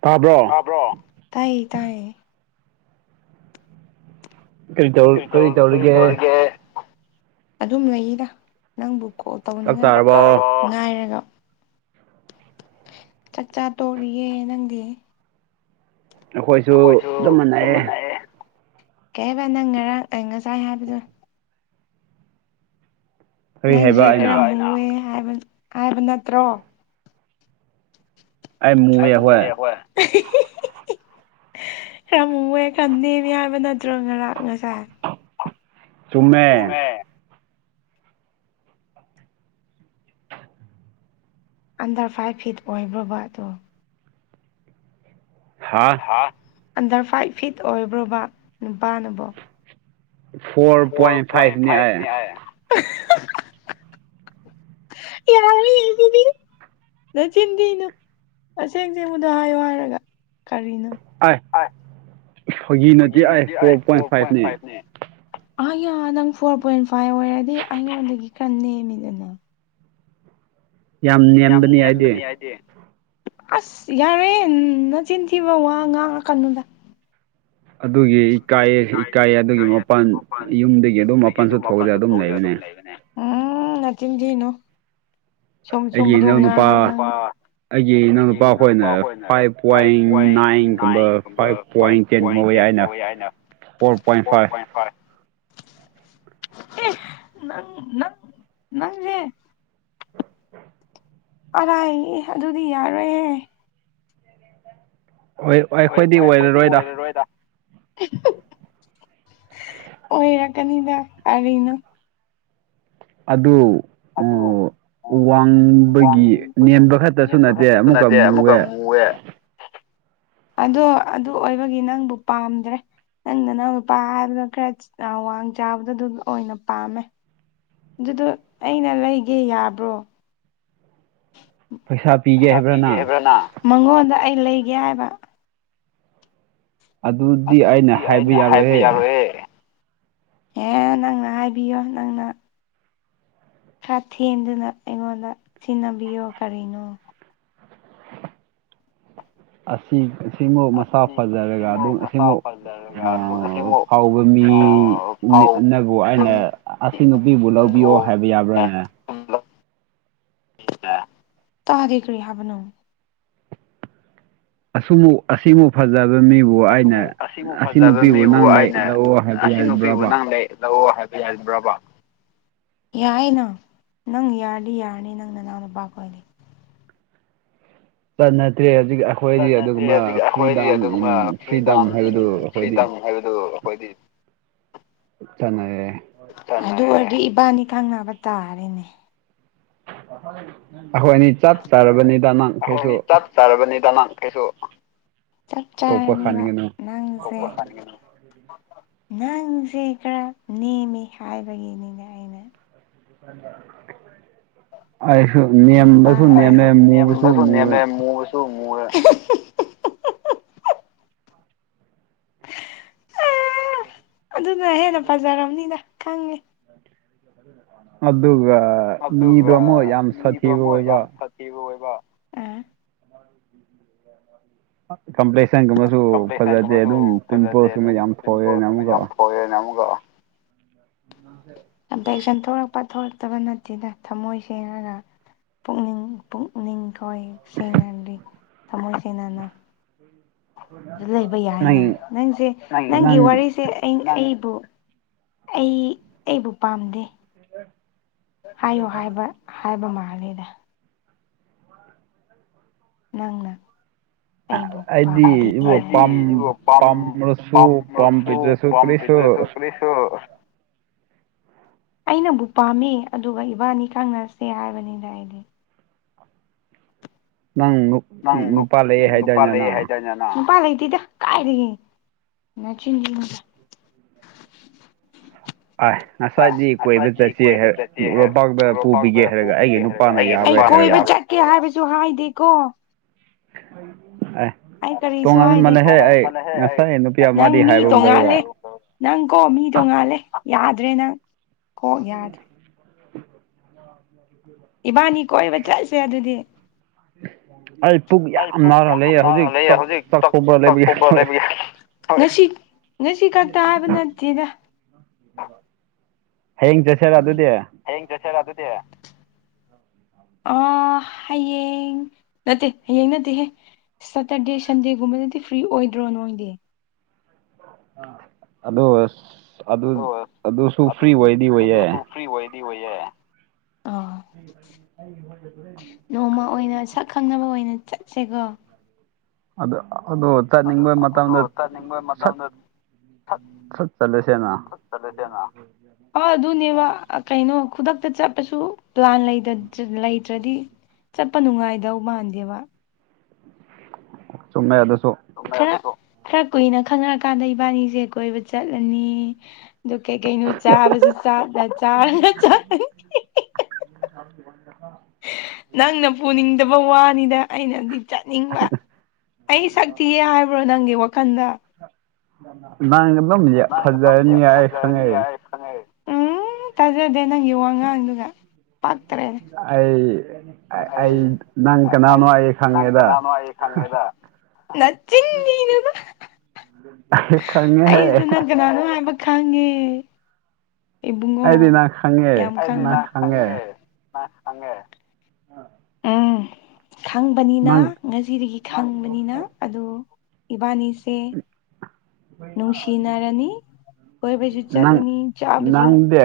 ꯇꯥꯕ꯭ꯔꯣ ꯕꯔꯣ ꯇꯥꯏꯌꯦ ꯇꯥꯏꯌꯦ ꯀꯔꯤꯇꯧ ꯀꯔꯤ ꯇꯧꯔꯤꯒꯦ ꯑꯗꯨꯝ ꯂꯩꯔꯤꯗ ꯅꯪꯕꯨ ꯀꯣꯜ ꯇꯧꯅꯤꯡꯉꯥꯏ ꯆꯥꯛ ꯆꯥꯔꯕ‌ꯣ ꯉꯥꯏꯔꯒ ꯆꯥꯛꯆꯥ ꯇꯣꯛꯂꯤꯌꯦ ꯅꯪꯗꯤ ꯑꯩꯈꯣꯏꯁꯨ ꯆꯞ ꯃꯅꯩꯌꯦ ꯀꯩ ꯍꯥꯕ ꯅꯪ ꯉꯔꯥꯡ ꯑꯩ ꯉꯁꯥꯏ ꯍꯥꯏꯕꯗꯣ ꯀꯔꯤ ꯍꯥꯏꯕ ꯅꯪꯁꯦ ꯀꯩ ꯑꯩꯅ ꯍꯥꯏꯕꯥ ꯑꯩ ꯅꯥ ꯈꯔꯥ ꯃꯨꯋ‌ꯦ ꯍꯥꯏꯕ ꯍꯥꯏꯕ ꯅꯠꯇ꯭ꯔ‌ꯣ ꯑꯩ ꯃꯨꯌꯦ ꯍꯣꯏ ꯈꯔ ꯃꯨꯋꯦ ꯈꯔ ꯅꯝꯃꯦ ꯍꯥꯏꯕ ꯅꯠꯇ꯭ꯔꯣ ꯉꯔꯥꯡ ꯉꯁꯥꯏ ꯆꯨꯝꯃꯦ ꯑꯟꯗꯔ ꯐꯥꯏꯚ ꯐꯤꯠ ꯑꯣꯏꯕ꯭ꯔꯣꯕ ꯑꯗꯨ ꯍꯥꯥ ꯍꯥ ꯑꯟꯗꯔ ꯐꯥꯏꯚ ꯐꯤꯠ ꯑꯣꯏꯕ꯭ꯔꯣꯕ ꯅꯨꯄꯥꯅꯕꯣ ꯐꯣꯔ ꯄꯣꯏꯟ ꯐꯥꯏꯅ‌ꯦ ꯑꯩ ꯌꯥꯔꯦ ꯑꯗꯨꯗꯤ ꯅꯆꯤꯟꯊꯤꯅꯨ ꯑꯁꯦꯡ ꯑꯁꯦꯡꯕꯗꯣ ꯍꯥꯏꯌꯨ ꯍꯥꯏꯔꯒ ꯀꯔꯤꯅꯣ ꯑꯥꯏ ꯏꯁ ꯐꯥꯒꯤ ꯅꯠꯇꯦ ꯑꯥꯏ ꯐꯣꯔ ꯄꯣꯏꯟ ꯐꯥꯏꯚꯅꯦ ꯑꯌꯥ ꯅꯪ ꯐꯣꯔ ꯄꯣꯏꯟ ꯐꯥꯏꯚ ꯑꯣꯏꯔꯗꯤ ꯑꯩꯉꯣꯟꯗꯒꯤ ꯈꯔ ꯅꯦꯝꯃꯤꯅ‌ꯦ ꯅꯪ ꯌꯥꯝ ꯅꯦꯝꯕꯅ‌‌ꯦ ꯑꯩꯗꯤ ꯑꯁ ꯌꯥꯔ‌ꯦ ꯅꯆꯤꯟ ꯊꯤꯕ ꯋꯥ ꯉꯥꯡꯉꯛꯀꯅꯨꯗ ꯑꯗꯨꯒꯤ ꯏꯀꯥꯏꯌꯦ ꯏꯀꯥꯏꯌꯦ ꯑꯗꯨꯒꯤ ꯃꯄꯥꯟ ꯌꯨꯝꯗꯒꯤ ꯑꯗꯨꯝ ꯃꯄꯥꯟꯁꯨ ꯊꯣꯛꯇꯦ ꯑꯗꯨꯝ ꯂꯩꯕꯅꯦ ꯎꯝ ꯅꯆꯤꯟ ꯊꯤꯅꯨ ꯆꯨꯝ ꯑꯩꯒꯤ ꯆꯨꯝꯕꯗꯣ ꯏꯅꯥꯎꯅꯨꯄꯥ ꯉꯥꯡꯉꯣ ꯅꯪ ꯑꯩꯒꯤ ꯏꯅꯥꯎꯅꯨꯄꯥ ꯈꯣꯏꯅ ꯐꯥꯏꯚ ꯄꯣꯏꯟ ꯅꯥꯏꯟꯒꯨꯝꯕ ꯐꯥꯏꯚ ꯄꯣꯏꯟ ꯇꯦꯟ ꯉꯧꯋ‌ꯦ ꯑꯩ ꯅꯥ ꯐꯣꯔ ꯄꯣꯏꯟ ꯐꯥꯏ ꯑꯦ ꯅꯪ ꯅꯪ ꯖ‌ꯦ ꯑꯉꯥꯡꯅꯤ ꯑꯗꯨꯗꯤ ꯌꯥꯔꯣꯏꯍꯦ ꯍ‌‌ꯣꯏ ꯑꯩꯈꯣꯏꯗꯤ ꯑꯣꯏꯔꯔꯣꯏꯗꯥ ꯑꯣꯏꯔꯛꯀꯅꯤꯗ ꯀꯔꯤꯅꯣ ꯑꯗꯨ ꯑꯗꯨ ꯎꯝ ꯋꯥꯡꯕꯒꯤ ꯋꯥꯡꯕꯒꯤ ꯅꯦꯝꯕ ꯈꯛꯇꯁꯨ ꯅꯦꯝꯕ ꯈꯛꯇꯁꯨ ꯅꯠꯇꯦ ꯑꯃꯨꯛꯀ ꯃꯨꯑꯦ ꯃꯨꯔ‌‌ꯦ ꯑꯗꯣ ꯑꯗꯨ ꯑꯣꯏꯕꯒꯤ ꯅꯪꯕꯨ ꯄꯥꯝꯗ꯭ꯔꯦ ꯅꯪ ꯅꯥꯎꯅꯨꯄꯥ ꯍꯥꯏꯕꯗꯣ ꯈꯔ ꯋꯥꯡ ꯆꯥꯕꯗꯣ ꯑꯗꯨ ꯑꯣꯏꯅ ꯄꯥꯝꯃꯦ ꯑꯗꯨꯗꯨ ꯑꯩꯅ ꯂꯩꯒꯦ ꯌꯥꯕ꯭ꯔꯣ ꯄꯩꯁꯥ ꯄꯩꯁ ꯄꯤꯒꯦ ꯍꯥꯏꯕꯔ ꯅꯪ ꯃꯉꯣꯟꯗ ꯑꯩ ꯂꯩꯒꯦ ꯍꯥꯏꯕ ꯑꯗꯨꯗꯤ ꯑꯩꯅ ꯍꯥꯏꯕ ꯌꯥꯔꯣꯏꯑꯦ ꯑꯦ ꯅꯪꯅ ꯍꯥꯏꯕꯤꯌꯣ ꯅꯪꯅ ꯈꯔ ꯊꯦꯝꯗꯨꯅ ꯑꯩꯉꯣꯟꯗ ꯁꯤꯟꯅꯕꯤꯌꯣ ꯀꯔꯤꯅꯣ ꯑꯁꯤ ꯑꯁꯤꯃꯨ ꯃꯁꯥ ꯐꯖꯔꯒ ꯑꯗꯨꯝ ꯑꯁꯤꯃꯨꯛ ꯑꯁꯤꯃꯨ ꯃꯁꯥ ꯐꯖꯔꯒ ꯑꯁꯤꯃꯨꯛ ꯍꯥꯎꯕ ꯃꯤ ꯐꯥꯎ ꯅꯕꯨ ꯑꯩꯅ ꯑꯁꯤ ꯅꯨꯄꯤꯕꯨ ꯂꯧꯕꯤꯌꯣ ꯍꯥꯏꯕ ꯌꯥꯕ꯭ꯔꯥꯅꯦ ꯇꯥꯗꯦ ꯀꯔꯤ ꯍꯥꯏꯕꯅꯣ ꯑꯁꯨꯃꯨ ꯑꯁꯤꯃꯨ ꯐꯖꯕ ꯃꯤꯕꯨ ꯑꯁꯨꯃꯨ ꯑꯩꯅ ꯑꯁꯤꯃꯨ ꯑꯁꯤ ꯐꯖꯕ ꯅꯨꯄꯤꯕꯨ ꯃꯤꯕꯨ ꯅꯪ ꯑꯩꯅ ꯂꯧꯑꯣ ꯍꯥꯏꯕ ꯑꯁꯤ ꯅꯨꯄꯤꯕꯨ ꯌꯥꯕ꯭ꯔꯕ ꯅꯪ ꯂꯩ ꯂꯧꯑꯣ ꯍꯥꯏꯕ ꯌꯥꯏꯕ꯭ꯔꯕ ꯌꯥꯏꯅ ꯅꯪ ꯌꯥꯔꯗꯤ ꯌꯥꯔꯅꯤ ꯅꯪ ꯅꯅꯥꯎ ꯅꯨꯨꯄꯥ ꯑꯣꯏꯗꯤ ꯄ ꯅꯠꯇꯔꯦ ꯍꯧꯖꯤꯛ [unintelligible] [unintelligible] ꯅꯠꯇꯔꯦ ꯑꯗꯨꯒꯨꯝꯕ ꯍꯧꯖꯤꯛ ꯑꯩꯈꯣꯏꯗꯤ ꯐ꯭ꯔꯤꯗꯝ ꯑꯗꯨꯒꯨꯝꯕ ꯏꯟ ꯐ꯭ꯔꯤꯗꯝ ꯐ꯭ꯔꯤꯗꯥꯝꯅꯦ ꯍꯥꯏꯕꯗꯨ ꯑꯩꯈꯣꯏꯗꯤ ꯐ꯭ꯔꯤꯗꯝ ꯍꯥꯏꯕꯗꯨ ꯍꯣꯏꯗꯤ ꯇꯅꯔꯦ [unintelligible] ꯑꯗꯨ ꯑꯣꯏꯔꯗꯤ ꯏꯕꯥꯅꯤ ꯈꯪꯅꯕ ꯇꯥꯔꯦꯅꯦ ꯑꯩꯈꯣꯏ ꯑꯅꯤ ꯆꯞ ꯆꯥꯔꯕꯅꯤꯗ ꯅꯪ ꯀꯩꯁꯨ ꯆꯞ ꯆꯥꯔꯕꯅꯤꯗ ꯅꯪ ꯀꯩꯁꯨ ꯆꯞ ꯑꯇꯣꯞꯄ ꯆꯥꯔꯅꯤꯕ ꯈꯟꯒꯅꯨ ꯅꯪꯁꯦ [unintelligible] ꯅꯪꯁꯦ ꯈꯔ ꯅꯦꯝꯃꯤ ꯍꯥꯏꯕꯒꯤꯅꯤꯅꯦ ꯑꯩꯅ ꯑꯩꯁꯨ ꯅꯦꯝꯕꯁꯨ ꯅꯦꯝꯃꯦ ꯃꯨꯕꯁꯨ ꯅꯪꯁꯨ ꯃꯨꯔꯦ ꯅꯦꯝꯃꯦ ꯃꯨꯕꯁꯨ ꯃꯨꯔꯦ [unintelligible] ꯑꯗꯨꯅ ꯍꯦꯟꯅ ꯐꯖꯔꯝꯅꯤꯗ ꯈꯪꯉꯦ ꯑꯗꯨꯒ ꯃꯤꯗꯣ ꯑꯃꯨꯛ ꯑꯗꯨꯒ ꯌꯥꯝ ꯁꯥꯊꯤꯕ ꯑꯃꯨꯛ ꯑꯣꯏꯕ ꯌꯥꯝ ꯊꯤꯕ ꯑꯣꯏꯕ [inaudible] ꯀꯝꯄꯂꯦꯛꯁꯟꯒꯨꯝꯕꯁꯨ ꯐꯖꯗꯦ ꯑꯗꯨꯒꯨꯝꯕꯁꯨ ꯑꯗꯨꯝ ꯄꯤꯝꯄꯜꯁ ꯀꯨꯝꯕ ꯌꯥꯝ ꯊꯣꯛꯑꯦꯅ ꯑꯃꯨꯛꯀꯣ ꯍꯣꯌꯦꯟ ꯑꯃꯨꯛꯒ ꯀꯝꯄꯂꯦꯛꯁꯟ ꯊꯣꯛꯂꯛꯄ ꯊꯣꯛꯂꯛꯇꯕ ꯅꯠꯇꯦꯗ ꯊꯃꯣꯏ ꯁꯦꯡꯉꯒ ꯄꯨꯛꯅꯤꯡ ꯄꯨꯛꯅꯤꯡꯈꯣꯏ ꯁꯦꯡꯅꯔꯗꯤ ꯊꯃꯣꯏ ꯁꯦꯡꯅꯅ [inaudible] ꯑꯗꯨ ꯂꯩꯕ ꯅꯪ ꯌꯥꯏꯅ ꯅꯪꯁꯦ ꯅꯪꯒꯤ ꯅꯪ ꯋꯥꯔꯤꯁꯦ ꯑꯩꯕꯨ ꯑꯩ ꯑꯩꯕꯨ ꯄꯥꯝꯗꯦ [inaudible] ꯍꯥꯏꯌꯣ ꯍꯥꯏꯕ ꯍꯥꯏꯕ ꯃꯥꯜꯂꯦꯗ ꯅꯪꯅ ꯑꯩꯕꯨ ꯄꯥꯝ ꯑꯩꯗꯤ ꯗꯦ [unintelligible] ꯏꯕꯨ ꯑꯩꯗꯤ ꯄꯥꯝ ꯏꯕꯣ ꯄꯥꯝꯔꯁꯨ ꯄꯥꯝꯔꯁꯨ ꯄꯥꯝꯕꯤꯗ꯭ꯔꯁꯨ ꯀꯔꯤꯁꯨ ꯄꯥꯝꯕꯤꯗꯔꯁꯨ ꯀꯔꯤꯁꯨ [unintelligible] ꯑꯩꯅꯕꯨ ꯄꯥꯝꯃꯤ ꯑꯗꯨꯒ ꯏꯕꯥꯅꯤ ꯈꯪꯅꯁꯦ ꯍꯥꯏꯕꯅꯤꯗ ꯑꯩꯗꯤ ꯅꯪ ꯅꯪ ꯅꯨꯛ ꯅꯨꯄꯥ ꯂꯩꯌꯦ ꯅꯨꯄꯥ ꯍꯥꯏꯗꯥꯏꯅꯦ ꯂꯩꯌꯦ ꯅꯪ ꯍꯥꯏꯗꯥꯏꯅꯦ ꯅ ꯅꯨꯄꯥ ꯂꯩꯇꯦꯗ ꯀꯥꯏꯗꯒꯤ ꯅꯆꯤꯟ [unintelligible] ꯑꯥꯏ ꯉꯁꯥꯏꯗꯤ ꯀꯣꯏꯕ ꯆꯠꯁꯦ [unintelligible] ꯑꯩꯒꯤ ꯂꯣꯛꯄꯥꯛꯇ ꯄꯨꯕꯤꯒꯦ ꯍꯥꯏꯔꯒ ꯑꯩꯒꯤ ꯅꯨꯄꯥꯅ ꯌꯥꯔꯣꯏ ꯍꯥꯏꯔꯒ ꯀꯦ ꯍꯥꯏꯕꯁꯨ ꯍꯥꯏꯗꯦꯀꯣ ꯑꯦ ꯑꯩ ꯀꯔꯤꯁꯨ ꯍꯥꯏꯗꯦ ꯇꯣꯉꯥꯟꯃꯜꯂꯦꯍꯦ ꯑꯩ ꯉꯁꯥꯏ ꯅꯨꯄꯤ ꯅꯪ ꯑꯃꯗꯤ ꯃꯤ ꯍꯥꯏꯕꯒꯨꯝ ꯇꯧꯔꯒ ꯇꯣꯉꯥꯂꯦ ꯅꯪ ꯀꯣ ꯃꯤꯗꯣꯉꯥꯜꯂꯦ ꯌꯥꯗ꯭ꯔꯦ ꯅꯪ ꯀꯣꯛ ꯌꯥꯗ꯭ꯔꯦ ꯏꯕꯥꯅꯤ ꯀꯣꯏꯕ ꯆꯠꯁꯦ ꯑꯗꯨꯗꯤ ꯑꯩ ꯄꯨꯛ ꯑꯩ ꯌꯥꯝ ꯄꯨꯛ ꯅꯥꯔ ꯌꯥꯝ ꯂꯩꯌꯦ ꯅꯥꯔ ꯍꯧꯖꯤꯛ ꯂꯩ ꯆꯥꯛ ꯍꯧꯖꯤꯛ ꯆꯥꯛ ꯊꯣꯡꯕ ꯆꯥꯛ ꯂꯩꯕꯒꯤ ꯇꯣꯛꯑ ꯂꯣꯏꯔꯦ ꯂꯩꯕꯒꯤ ꯉꯁꯤ ꯉꯁꯤ ꯈꯛꯇ ꯍꯥꯏꯕ ꯅꯠꯇꯦꯗ ꯍꯌꯦꯡ ꯆꯠꯁꯦꯔ ꯑꯗꯨꯗꯤ ꯍꯌꯦꯡ ꯆꯁꯦꯔ ꯑꯗꯨꯗꯤ ꯑ ꯍꯌꯦꯡ ꯅꯠꯇꯦ ꯍꯌꯦꯡ ꯅꯠꯇꯦꯍꯦ ꯁꯇꯔꯗꯦ ꯁꯟꯗꯦꯒꯨꯝꯕꯅꯗꯤ ꯐ꯭ꯔꯤ ꯑꯣꯏꯗꯔꯣ ꯅꯣꯏꯗꯤ ꯑꯗꯨ ꯑꯁ ꯑꯗꯨ ꯑꯗꯣ ꯑꯗꯨꯁꯨ ꯐ꯭ꯔꯤ ꯑꯣꯏꯗꯤ ꯑꯣꯏꯌꯦ ꯐ꯭ꯔꯤ ꯑꯣꯏꯗꯤ ꯑꯣꯏꯌꯦ꯫ ꯑ ꯅꯣꯡꯃ ꯑꯣꯏꯅ ꯁꯛ ꯈꯪꯅꯕ ꯑꯣꯏꯅ ꯆꯠꯁꯦꯀꯣ꯫ ꯑꯗ ꯑꯗꯣ [unintelligible] ꯆꯠꯅꯤꯡꯕ ꯑꯗꯣ ꯃꯇꯝꯗ ꯆꯠꯅꯤꯡꯕ ꯁꯠ ꯁꯠ ꯃꯇꯝꯗ ꯆꯠꯂꯁꯦꯅ꯫ [unintelligible] ꯍꯣꯏ ꯑꯗꯨꯅꯦꯕ ꯀꯩꯅꯣ ꯈꯨꯗꯛꯇ ꯆꯠꯂꯁꯨ ꯄ꯭ꯂꯥꯟ ꯂꯩꯇ ꯂꯩꯇ꯭ꯔꯗꯤ ꯆꯠꯄ ꯅꯨꯡꯉꯥꯏꯗꯧ ꯃꯥꯟꯗꯦꯕ꯫ ꯆꯨꯝꯃꯦ ꯑꯗꯨꯁꯨ꯫ [unintelligible] ꯈꯔ ꯈꯔ ꯀꯨꯏꯅ ꯈꯪꯅꯔ ꯀꯥꯟꯗ ꯏꯕꯥꯅꯤꯁꯦ ꯀꯣꯏꯕ ꯆꯠꯂꯅꯤ꯫ ꯗꯨ ꯀꯩ ꯀꯩꯅ ꯆꯥꯕꯁꯨ ꯆꯥ ꯆꯥ ꯆ [unintelligible] [unintelligible] ꯍ ꯅꯪꯅ ꯄꯨꯅꯤꯡꯗꯕ ꯋꯥꯅꯤꯗ ꯑꯩꯅꯗꯤ ꯆꯠꯅꯤꯡꯕ꯫ ꯑꯩ ꯁꯛꯊꯤꯌꯦ ꯍꯥꯏꯕ꯭ꯔꯣ ꯅꯪꯒꯤ ꯋꯥꯈꯟꯗ꯫ ꯅꯪ ꯑꯗꯨꯝ ꯌꯥ ꯐꯖꯔꯅꯤ ꯌꯥꯔꯦ ꯈꯪꯉꯦ꯫ [unintelligible] ꯑꯗꯨꯗꯤ ꯅꯪꯒꯤ ꯋꯥꯉꯥꯡꯗꯨꯒ ꯄꯥꯛꯇꯔꯦ꯫ ꯑꯩ ꯑꯩ ꯅꯪ ꯀꯅꯥꯅꯣ ꯑꯩ ꯅꯪ ꯈꯪꯉꯦꯗ ꯀꯅꯥꯅꯣ ꯑꯩ ꯑꯍꯥ ꯍꯥ ꯈꯪꯉꯦꯗ ꯅꯆꯤꯟ ꯗꯤꯅꯨꯗ ꯑꯩ ꯈꯪꯉꯦ ꯍꯦ [unintelligible] ꯅꯪ ꯀꯅꯥꯅꯣ ꯍꯥꯏꯕ ꯈꯪꯉꯦ ꯏꯕꯨꯡꯉꯣ ꯑꯩꯗꯤ ꯅꯪ ꯈꯪꯉꯦ [unintelligible] ꯌꯥꯝ ꯅꯪ ꯈꯪꯉꯦ ꯑ [inaudible] ꯎꯝ ꯈꯪꯕꯅꯤꯅ ꯉꯁꯤꯗꯒꯤ ꯈꯪꯕꯅꯤꯅ ꯑꯗꯣ ꯏꯕꯥꯅꯤꯁꯦ ꯅꯨꯡꯁꯤꯅꯥꯔꯅꯤ ꯅꯪ ꯅꯪꯗꯦ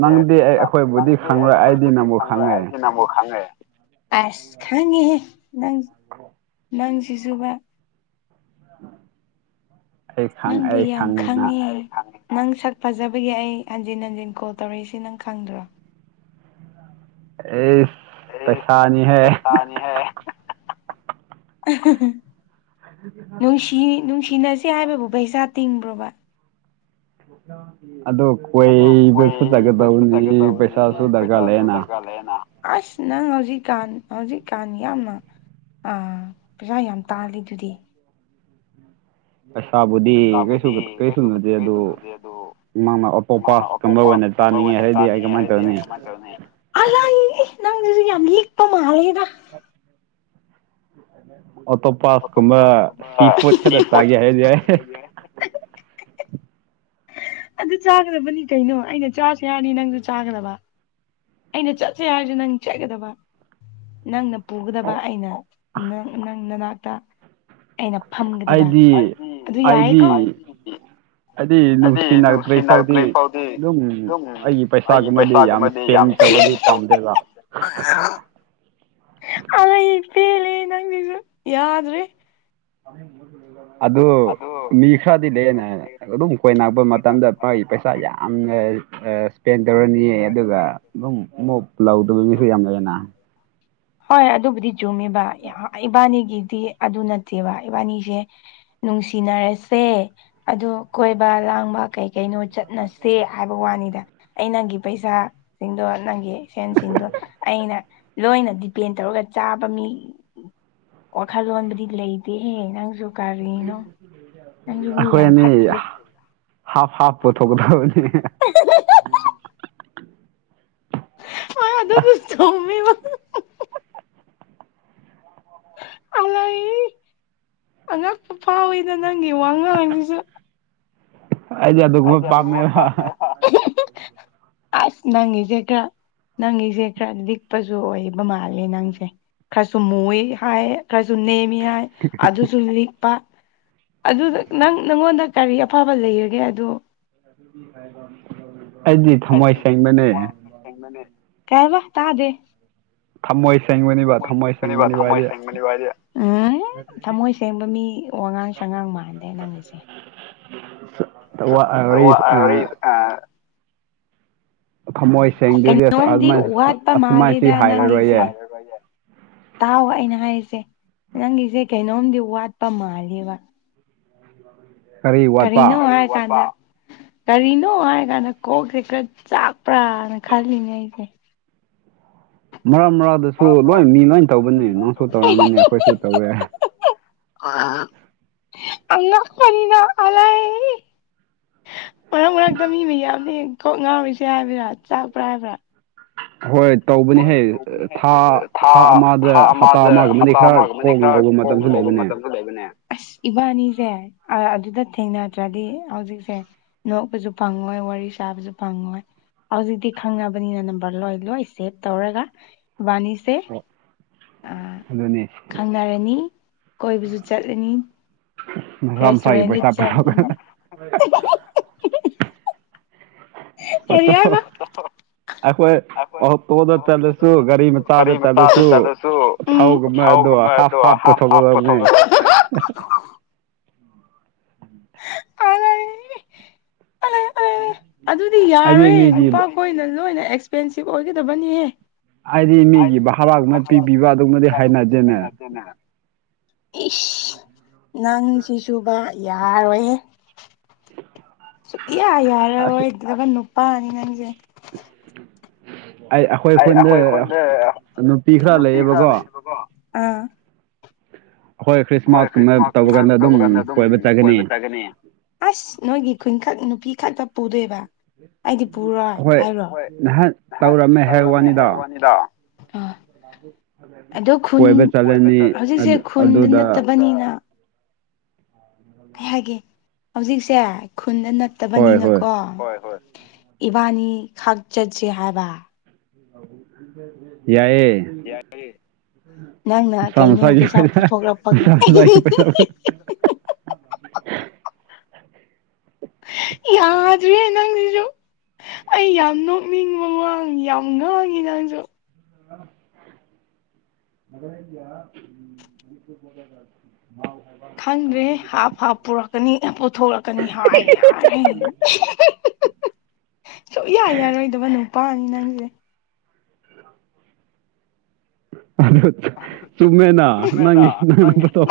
ꯅꯪꯗꯤ ꯑꯩ ꯑꯈꯣꯏꯕꯨꯗꯤ ꯈꯪꯂꯣꯏ ꯑꯩꯗꯤ ꯅꯪꯕꯨ ꯈꯪꯉꯦ꯫ ꯑꯩꯗꯤ ꯅꯪꯕꯨ ꯈꯪꯉꯦ꯫ ꯑꯁ ꯈꯪꯉꯦꯍꯦ ꯅꯪ ꯅꯪꯁꯤꯁꯨꯕ꯫ ꯑꯩ ꯈꯪ ꯅꯪꯕꯨ ꯑꯩ ꯌꯥꯝ [unintelligible] ꯈꯪꯉꯤꯅ ꯈꯪꯉꯦ꯫ ꯅꯪ ꯁꯛ ꯐꯖꯕꯒꯤ ꯑꯩ ꯍꯟꯖꯤꯟ ꯍꯟꯖꯤꯟ ꯀꯣꯜ ꯇꯧꯔꯛꯏꯁꯤ ꯅꯪ ꯈꯪꯗ꯭ꯔꯣ꯫ ꯑꯩꯁ ꯄꯩꯁꯥꯅꯤꯍꯦ꯫ ꯇꯥꯅꯤ ꯍꯦ [unintelligible] ꯅꯨꯡꯁꯤ ꯅꯨꯡꯁꯤꯅꯁꯦ ꯍꯥꯏꯕꯕꯨ ꯄꯩꯁꯥ ꯇꯤꯡꯕ꯭ꯔꯣꯕ꯫ [unintelligible] ꯑꯗꯣ ꯑꯗꯣ ꯀꯣꯏꯕꯁꯨ ꯀꯣꯏꯕꯁꯨ ꯆꯠꯀꯗꯧꯕꯅꯤ ꯆꯠꯒꯗꯕꯅꯤ ꯄꯩꯁꯥꯁꯨ ꯗꯔꯀꯥꯔ ꯄꯩꯁꯥꯁꯨ ꯂꯩꯌꯦꯅ ꯗꯔꯀꯥꯔ ꯂꯩꯌꯦꯅ꯫ ꯑꯩꯁ ꯅꯪ ꯍꯧꯖꯤꯛꯀꯥꯟ ꯍꯧꯖꯤꯛꯀꯥꯟ ꯌꯥꯝꯅ ꯑꯥꯝ ꯄꯩꯁꯥ ꯌꯥꯝ ꯇꯥꯜꯂꯤ ꯗꯨꯗꯤ꯫ ꯄꯩꯁꯥꯕꯨꯗꯤ ꯀꯩꯁꯨ ꯀꯩꯁꯨ ꯅꯠꯇꯦ ꯑꯗꯨ ꯑꯗꯨ ꯅꯪꯅ ꯑꯣꯇꯣ ꯃꯥꯅ ꯄꯥꯁ ꯀꯨꯝꯗ ꯑꯇꯣꯞꯄ ꯑꯣꯏꯅ ꯀꯝꯕ ꯆꯥꯅꯤꯡꯉꯤ ꯍꯥꯏꯔꯗꯤ ꯑꯩ ꯀꯃꯥꯏ ꯇꯧꯅꯤ꯫ ꯑꯂꯏ ꯏ ꯅꯪ ꯌꯥꯝ ꯂꯤꯛꯄ ꯃꯥꯂꯦꯗ꯫ ꯑꯣꯇꯣꯄꯥꯁ ꯀꯨꯝꯕ ꯁꯤ ꯐꯣꯠ ꯈꯛꯇ ꯆꯥꯒꯦ ꯍꯥꯏꯗꯤ [unintelligible] ꯑꯗꯨ ꯆꯥꯒꯗꯕꯅꯤ ꯀꯩꯅꯣ ꯑꯩꯅ ꯆꯥꯁꯤ ꯍꯥꯌꯔꯗꯤ ꯅꯪꯖꯨ ꯆꯥꯒꯗꯕ꯫ ꯑꯩꯅ ꯆꯠꯁꯦ ꯍꯥꯏꯔꯖꯨ ꯅꯪ ꯆꯠꯒꯗꯕ ꯅꯪꯅ ꯄꯨꯒꯗꯕ ꯑꯩꯅ ꯅꯪ ꯅꯪ ꯅꯅꯥꯛꯇ꯫ ꯑꯩꯅ ꯐꯝꯒꯗꯕ ꯑꯩꯗꯤ ꯑꯗꯨ ꯌꯥꯏꯀꯣ꯫ ꯍꯥꯏꯗꯤ ꯅꯨꯡꯁꯤꯅꯛꯇ꯭ꯔꯤ ꯐꯥꯎꯗꯤ ꯑꯗꯨꯝ ꯑꯩꯒꯤ ꯄꯩꯁꯥꯒꯨꯝꯕꯗꯤ ꯌꯥꯝ ꯏꯁꯄꯦꯟꯅꯦ꯫ ꯇꯧꯕꯗꯤ ꯄꯥꯝꯗꯦꯕ꯫ [unintelligible] ꯑꯥꯏ ꯄꯦꯜꯂꯦ ꯅꯪꯖꯤꯖꯨ ꯌꯥꯗ꯭ꯔꯦ꯫ [unintelligible] ꯑꯗꯨ ꯃꯤ ꯈꯔꯗꯤ ꯂꯩꯌꯦꯅ ꯑꯗꯨꯝ ꯀꯣꯏꯅꯕ ꯃꯇꯝꯗ ꯃꯥꯒꯤ ꯄꯩꯁꯥ ꯌꯥꯝꯅ ꯑꯥ ꯏꯁꯄꯦꯟ ꯇꯧꯔꯅꯤꯌꯦ ꯑꯗꯨꯒ ꯑꯗꯨꯝ ꯃꯨꯞ ꯂꯧꯗꯕ ꯃꯤꯁꯨ ꯌꯥꯝ ꯂꯩꯌꯦꯅ꯫ ꯍꯣꯏ ꯑꯗꯨꯕꯨꯗꯤ ꯆꯨꯝꯃꯤꯕ ꯌꯥ ꯏꯕꯥꯅꯤꯒꯤꯗꯤ ꯑꯗꯨ ꯅꯠꯇꯦꯕ ꯏꯕꯥꯅꯤꯁꯦ ꯅꯨꯡꯁꯤꯅꯔꯁꯦ ꯑꯗꯨ ꯀꯣꯏꯕ ꯂꯥꯡꯕ ꯀꯩ ꯀꯩꯅꯣ ꯆꯠꯅꯁꯦ ꯍꯥꯏꯕ ꯋꯥꯅꯤꯗ ꯑꯩ ꯅꯪꯒꯤ ꯄꯩꯁꯥ ꯁꯤꯡꯗꯣ ꯅꯪꯒꯤ ꯁꯦꯟꯁꯤꯡꯗꯣ ꯑꯩꯅ ꯂꯣꯏꯅ ꯗꯤꯄꯦꯟ ꯇꯧꯔꯒ ꯆꯥꯕ ꯃꯤ ꯋꯥꯈꯜꯂꯣꯟꯕꯨꯗꯤ ꯂꯩꯇꯦꯍꯦ ꯅꯪꯁꯨ ꯀꯔꯤꯅꯣ [unintelligible] ꯅꯪꯁꯨ ꯃꯤ ꯌꯥꯝ ꯐꯠꯇ꯭ꯔꯦ ꯍꯥꯞ ꯍꯥꯞ ꯄꯨꯊꯣꯛꯀꯗꯕꯅꯤ [unintelligible] ꯍꯣꯏ ꯑꯗꯨꯕꯨꯗꯤ ꯆꯨꯝꯃꯦꯕ [unintelligible] ꯑꯉꯛꯄ ꯐꯥꯎꯋꯤꯗ ꯅꯪꯒꯤ ꯋꯥ ꯉꯥꯡꯁꯤꯁꯨ ꯑꯩꯗꯤ ꯑꯗꯨꯒꯨꯝꯕ ꯄꯥꯝꯃꯦꯕ ꯑꯁ ꯅꯪꯒꯤꯖꯤ ꯈꯔ ꯅꯪꯒꯤꯁꯦ ꯈꯔ ꯂꯤꯛꯄꯁꯨ ꯑꯣꯏꯕ ꯃꯥꯜꯂꯦ ꯅꯪꯁꯦ ꯈꯔꯁꯨ ꯃꯨꯏ ꯍꯥꯏ ꯈꯔꯁꯨ ꯅꯦꯝꯃꯤ ꯍꯥꯏ ꯑꯗꯨꯁꯨ ꯂꯤꯛꯄ ꯑꯗꯨ ꯅꯪ ꯅꯪꯉꯣꯟꯗ ꯀꯔꯤ ꯑꯐꯕ ꯂꯩꯔꯒꯦ ꯑꯗꯣ ꯑꯩꯗꯤ ꯊꯝꯃꯣꯏ ꯁꯦꯡꯕꯅꯦ ꯀꯩ ꯍꯥꯏꯕ ꯇꯥꯗꯦ ꯊꯝꯃꯣꯏ ꯁꯦꯡ ꯊꯝꯃꯣꯏ ꯁꯦꯡꯕꯅꯤꯕ ꯊꯝꯃꯣꯏ ꯁꯦꯡꯕꯅꯤꯕ ꯍꯥꯏꯗꯤ ꯊꯝꯃꯣꯏ ꯁꯦꯡꯕ ꯃꯤ ꯋꯥꯉꯥꯡ ꯁꯉꯥꯡ ꯃꯥꯟꯗꯦ ꯅꯪꯒꯤꯁꯦ [unintelligible] ꯑꯥ ꯊꯃꯣꯏ ꯁꯦꯡꯗ꯭ꯔꯗꯤ ꯑꯁ ꯀꯩꯅꯣꯝꯗꯤ ꯑꯗꯨꯃꯥꯏꯅ ꯋꯥꯠꯄ ꯑꯁꯨꯃꯥꯏꯁꯤ ꯃꯥꯜꯂꯤꯗ ꯅꯪꯒꯤꯁꯦ ꯍꯥꯏꯔꯔꯣꯏꯌꯦ ꯇꯥꯎ ꯑꯩꯅ ꯍꯥꯏꯔꯤꯁꯦ ꯅꯪꯒꯤꯁꯦ ꯀꯩꯅꯣꯝꯗꯤ ꯋꯥꯠꯄ ꯃꯥꯜꯂꯦꯕ ꯀꯔꯤ ꯀꯔꯤꯅꯣ ꯋꯥꯠꯄ ꯍꯥꯏꯔ ꯀꯥꯟꯅ ꯀꯔꯤꯅꯣ ꯍꯥꯏ ꯀꯥꯟꯗ ꯀꯣꯛꯁꯦ ꯈꯔ ꯆꯥꯛꯄ꯭ꯔꯥꯅ ꯈꯜꯂꯤꯅꯦ ꯑꯩꯗꯤ ꯃꯔꯛ ꯃꯔꯛꯗꯁꯨ ꯂꯣꯏ ꯃꯤ ꯂꯣꯏ ꯇꯧꯕꯅꯦ ꯅꯪꯁꯨ ꯇꯧꯔꯝꯒꯅꯤ ꯑꯩꯈꯣꯏꯁꯨ ꯇꯧꯋꯦ ꯑ [unintelligible] ꯑꯉꯛꯄꯅꯤꯗ ꯑꯂꯥꯏ ꯃꯔꯛ ꯃꯔꯛꯇ ꯃꯤꯅ ꯌꯥꯝꯅꯤ ꯀꯣꯛ ꯉꯥꯎꯔꯤꯁꯦ ꯍꯥꯏꯕꯔꯥ ꯆꯥꯛꯄ꯭ꯔꯥ ꯍꯥꯏꯕ꯭ꯔꯥ ꯍꯣꯏ ꯍꯣꯏ ꯇꯧꯕꯅꯤꯍꯦ ꯇꯧꯕꯅꯤ ꯍꯥꯏ ꯊꯥ ꯊꯥ ꯍꯞꯇꯥ ꯑꯃꯗ ꯑꯃꯒꯨꯝꯕꯗꯤ ꯍꯞꯇꯥ ꯈꯔ ꯑꯃꯒ ꯑꯃꯗꯤ ꯀꯣꯛ ꯈꯔ ꯉꯧꯕ ꯀꯣꯛ ꯃꯇꯝꯁꯨ ꯉꯥꯎꯕ ꯂꯩꯕꯅꯦ ꯃꯇꯝꯁꯨ ꯂꯩꯕꯅꯦ ꯑꯁ ꯏꯕꯥꯅꯤꯁꯦ ꯑꯗꯨꯗ ꯊꯦꯡꯅꯗ꯭ꯔꯗꯤ ꯍꯧꯖꯤꯛꯁꯦ ꯅꯣꯛꯄꯁꯨ ꯐꯪꯉꯣꯏ ꯋꯥꯔꯤ ꯁꯥꯕꯁꯨ ꯐꯪꯉꯣꯏ ꯍꯧꯖꯤꯛꯇꯤ ꯈꯪꯉꯕꯅꯤꯅ ꯅꯝꯕꯔ ꯂꯣꯏ ꯂꯣꯏꯁꯤ ꯁꯦꯚ ꯇꯧꯔꯒ ꯏꯕꯥꯅꯤꯁꯦ [unintelligible] ꯑꯗꯨꯅꯤ ꯈꯪꯅꯔꯅꯤ ꯀꯣꯏꯕꯁꯨ ꯆꯠꯂꯅꯤ ꯃꯁꯥ ꯃꯁꯥꯒꯤ ꯔꯦꯁꯇꯨꯔꯦꯟꯗ ꯄꯩꯁꯥ ꯆꯪ ꯄꯨꯊꯣꯛ ꯀꯔꯤ ꯍꯥꯏꯕ ꯒꯥꯔꯤ ꯃꯆꯥꯗ ꯆꯠꯂꯁꯨ ꯎꯝ ꯊꯥꯎꯒꯨꯝꯕꯗꯣ ꯊꯥꯎꯒꯨꯝꯕ ꯍꯥꯐ ꯑꯗꯣ ꯍꯥꯐ ꯍꯥꯞ ꯍꯥꯞ ꯄꯨꯊꯣꯛꯀꯗꯕꯅꯦ ꯄꯨꯊꯣꯛꯂꯒ ꯑꯗꯨꯗꯤ ꯍꯥꯏꯗꯤ ꯌꯥꯔꯣꯏꯍꯦ ꯃꯤꯒꯤ ꯅꯨꯨꯄꯥꯈꯣꯏꯅ ꯂꯣꯏꯅ ꯑꯦꯛꯁꯄꯦꯟꯁꯤꯞ ꯑꯣꯏꯒꯗꯕꯅꯤꯍꯦ ꯑꯩꯗꯤ ꯃꯤꯒꯤ ꯚꯔꯥꯒꯨꯝꯕ ꯄꯤꯕꯤꯕ ꯑꯗꯨꯒꯨꯝꯕꯗꯤ ꯍꯩꯅꯗꯦꯅꯦ ꯏꯁ ꯅꯪꯁꯤꯁꯨꯕ ꯌꯥꯔꯣꯏꯍꯦ ꯁꯨꯛꯌꯥ ꯑꯁ ꯌꯥꯔꯔꯣꯏꯗꯕ ꯅꯨꯄꯥꯅꯤ ꯅꯪꯁꯦ ꯑꯩ ꯑꯩ ꯑꯩꯈꯣꯏ ꯈꯨꯟꯗ ꯅꯨꯄꯤ ꯈꯔ ꯂꯩꯌꯦꯕꯀꯣ ꯑꯈꯣꯏ ꯑꯈꯣꯏ ꯈ꯭ꯔꯤꯁꯃꯥꯁꯀꯨꯝꯕ ꯇꯧꯕ ꯀꯥꯟꯗ ꯑꯗꯨꯝ ꯀꯣꯏꯕ ꯆꯠꯒꯅꯤ ꯆꯠꯀꯅꯤ ꯑꯁ ꯅꯣꯏꯒꯤ ꯈꯨꯟꯈꯛ ꯅꯨꯄꯤ ꯈꯛꯇ ꯄꯨꯗꯣꯏꯕ ꯑꯩꯗꯤ ꯄꯨꯔꯣꯏ ꯑꯩꯈꯣꯏ ꯍꯥꯏꯔꯣ ꯍꯣꯏ ꯉꯍꯥꯟ ꯇꯧꯔꯝꯃꯦ ꯍꯥꯏ ꯋꯥꯅꯤꯗ ꯑꯗꯣ ꯈꯨꯟ ꯀꯣꯏꯕ ꯆꯠꯂꯅꯤ ꯍꯧꯖꯤꯛꯁꯦ ꯈꯨꯟꯗ ꯑꯗꯨꯗ ꯅꯠꯇꯕꯅꯤꯅ ꯑꯩ ꯍꯥꯏꯒꯦ ꯍꯧꯖꯤꯛꯁꯦ ꯈꯨꯟꯗ ꯅꯠ ꯍꯣꯏ ꯍꯣꯏ ꯇꯕꯅꯤꯅꯀꯣ ꯏꯕꯥꯅꯤ ꯈꯥꯛ ꯆꯠꯁꯦ ꯍꯥꯏꯕ ꯌꯥꯏꯌꯦ ꯅꯪꯅ ꯃꯁꯥ ꯀꯩꯅꯣ ꯃꯁꯥꯒꯤ ꯄꯩꯁꯥ ꯑꯣꯢꯅ ꯄꯨꯊꯣꯛꯂꯛꯄꯒꯤ ꯃꯁꯥ ꯃꯁꯥꯒꯤ ꯄꯩꯁꯥ [unintelligible] ꯅꯪꯖꯤꯖꯨ ꯑꯩ ꯌꯥꯝ ꯅꯣꯛꯅꯤꯡꯕ ꯋꯥꯡ ꯌꯥꯝ ꯉꯥꯡꯉꯤ ꯅꯪꯁꯨ ꯑꯥ [unintelligible] ꯃꯅꯤꯄꯨꯔ ꯕꯣꯗꯔ [unintelligible] ꯈꯪꯗ꯭ꯔꯦ ꯍꯥꯞ ꯍꯥꯞ ꯄꯨꯔꯛꯀꯅꯤ ꯄꯨꯊꯣꯔꯛꯀꯅꯤ ꯍꯥꯏ ꯌꯥꯔꯦ [unintelligible] ꯁꯨꯛꯌꯥ ꯌꯥꯔꯣꯏꯗꯕ ꯅꯨꯄꯥꯅꯤ ꯅꯪꯁꯦ [unintelligible] ꯆꯨꯝꯃꯦꯅ ꯅꯪꯒꯤ ꯅꯪꯅ ꯄꯨꯊꯣ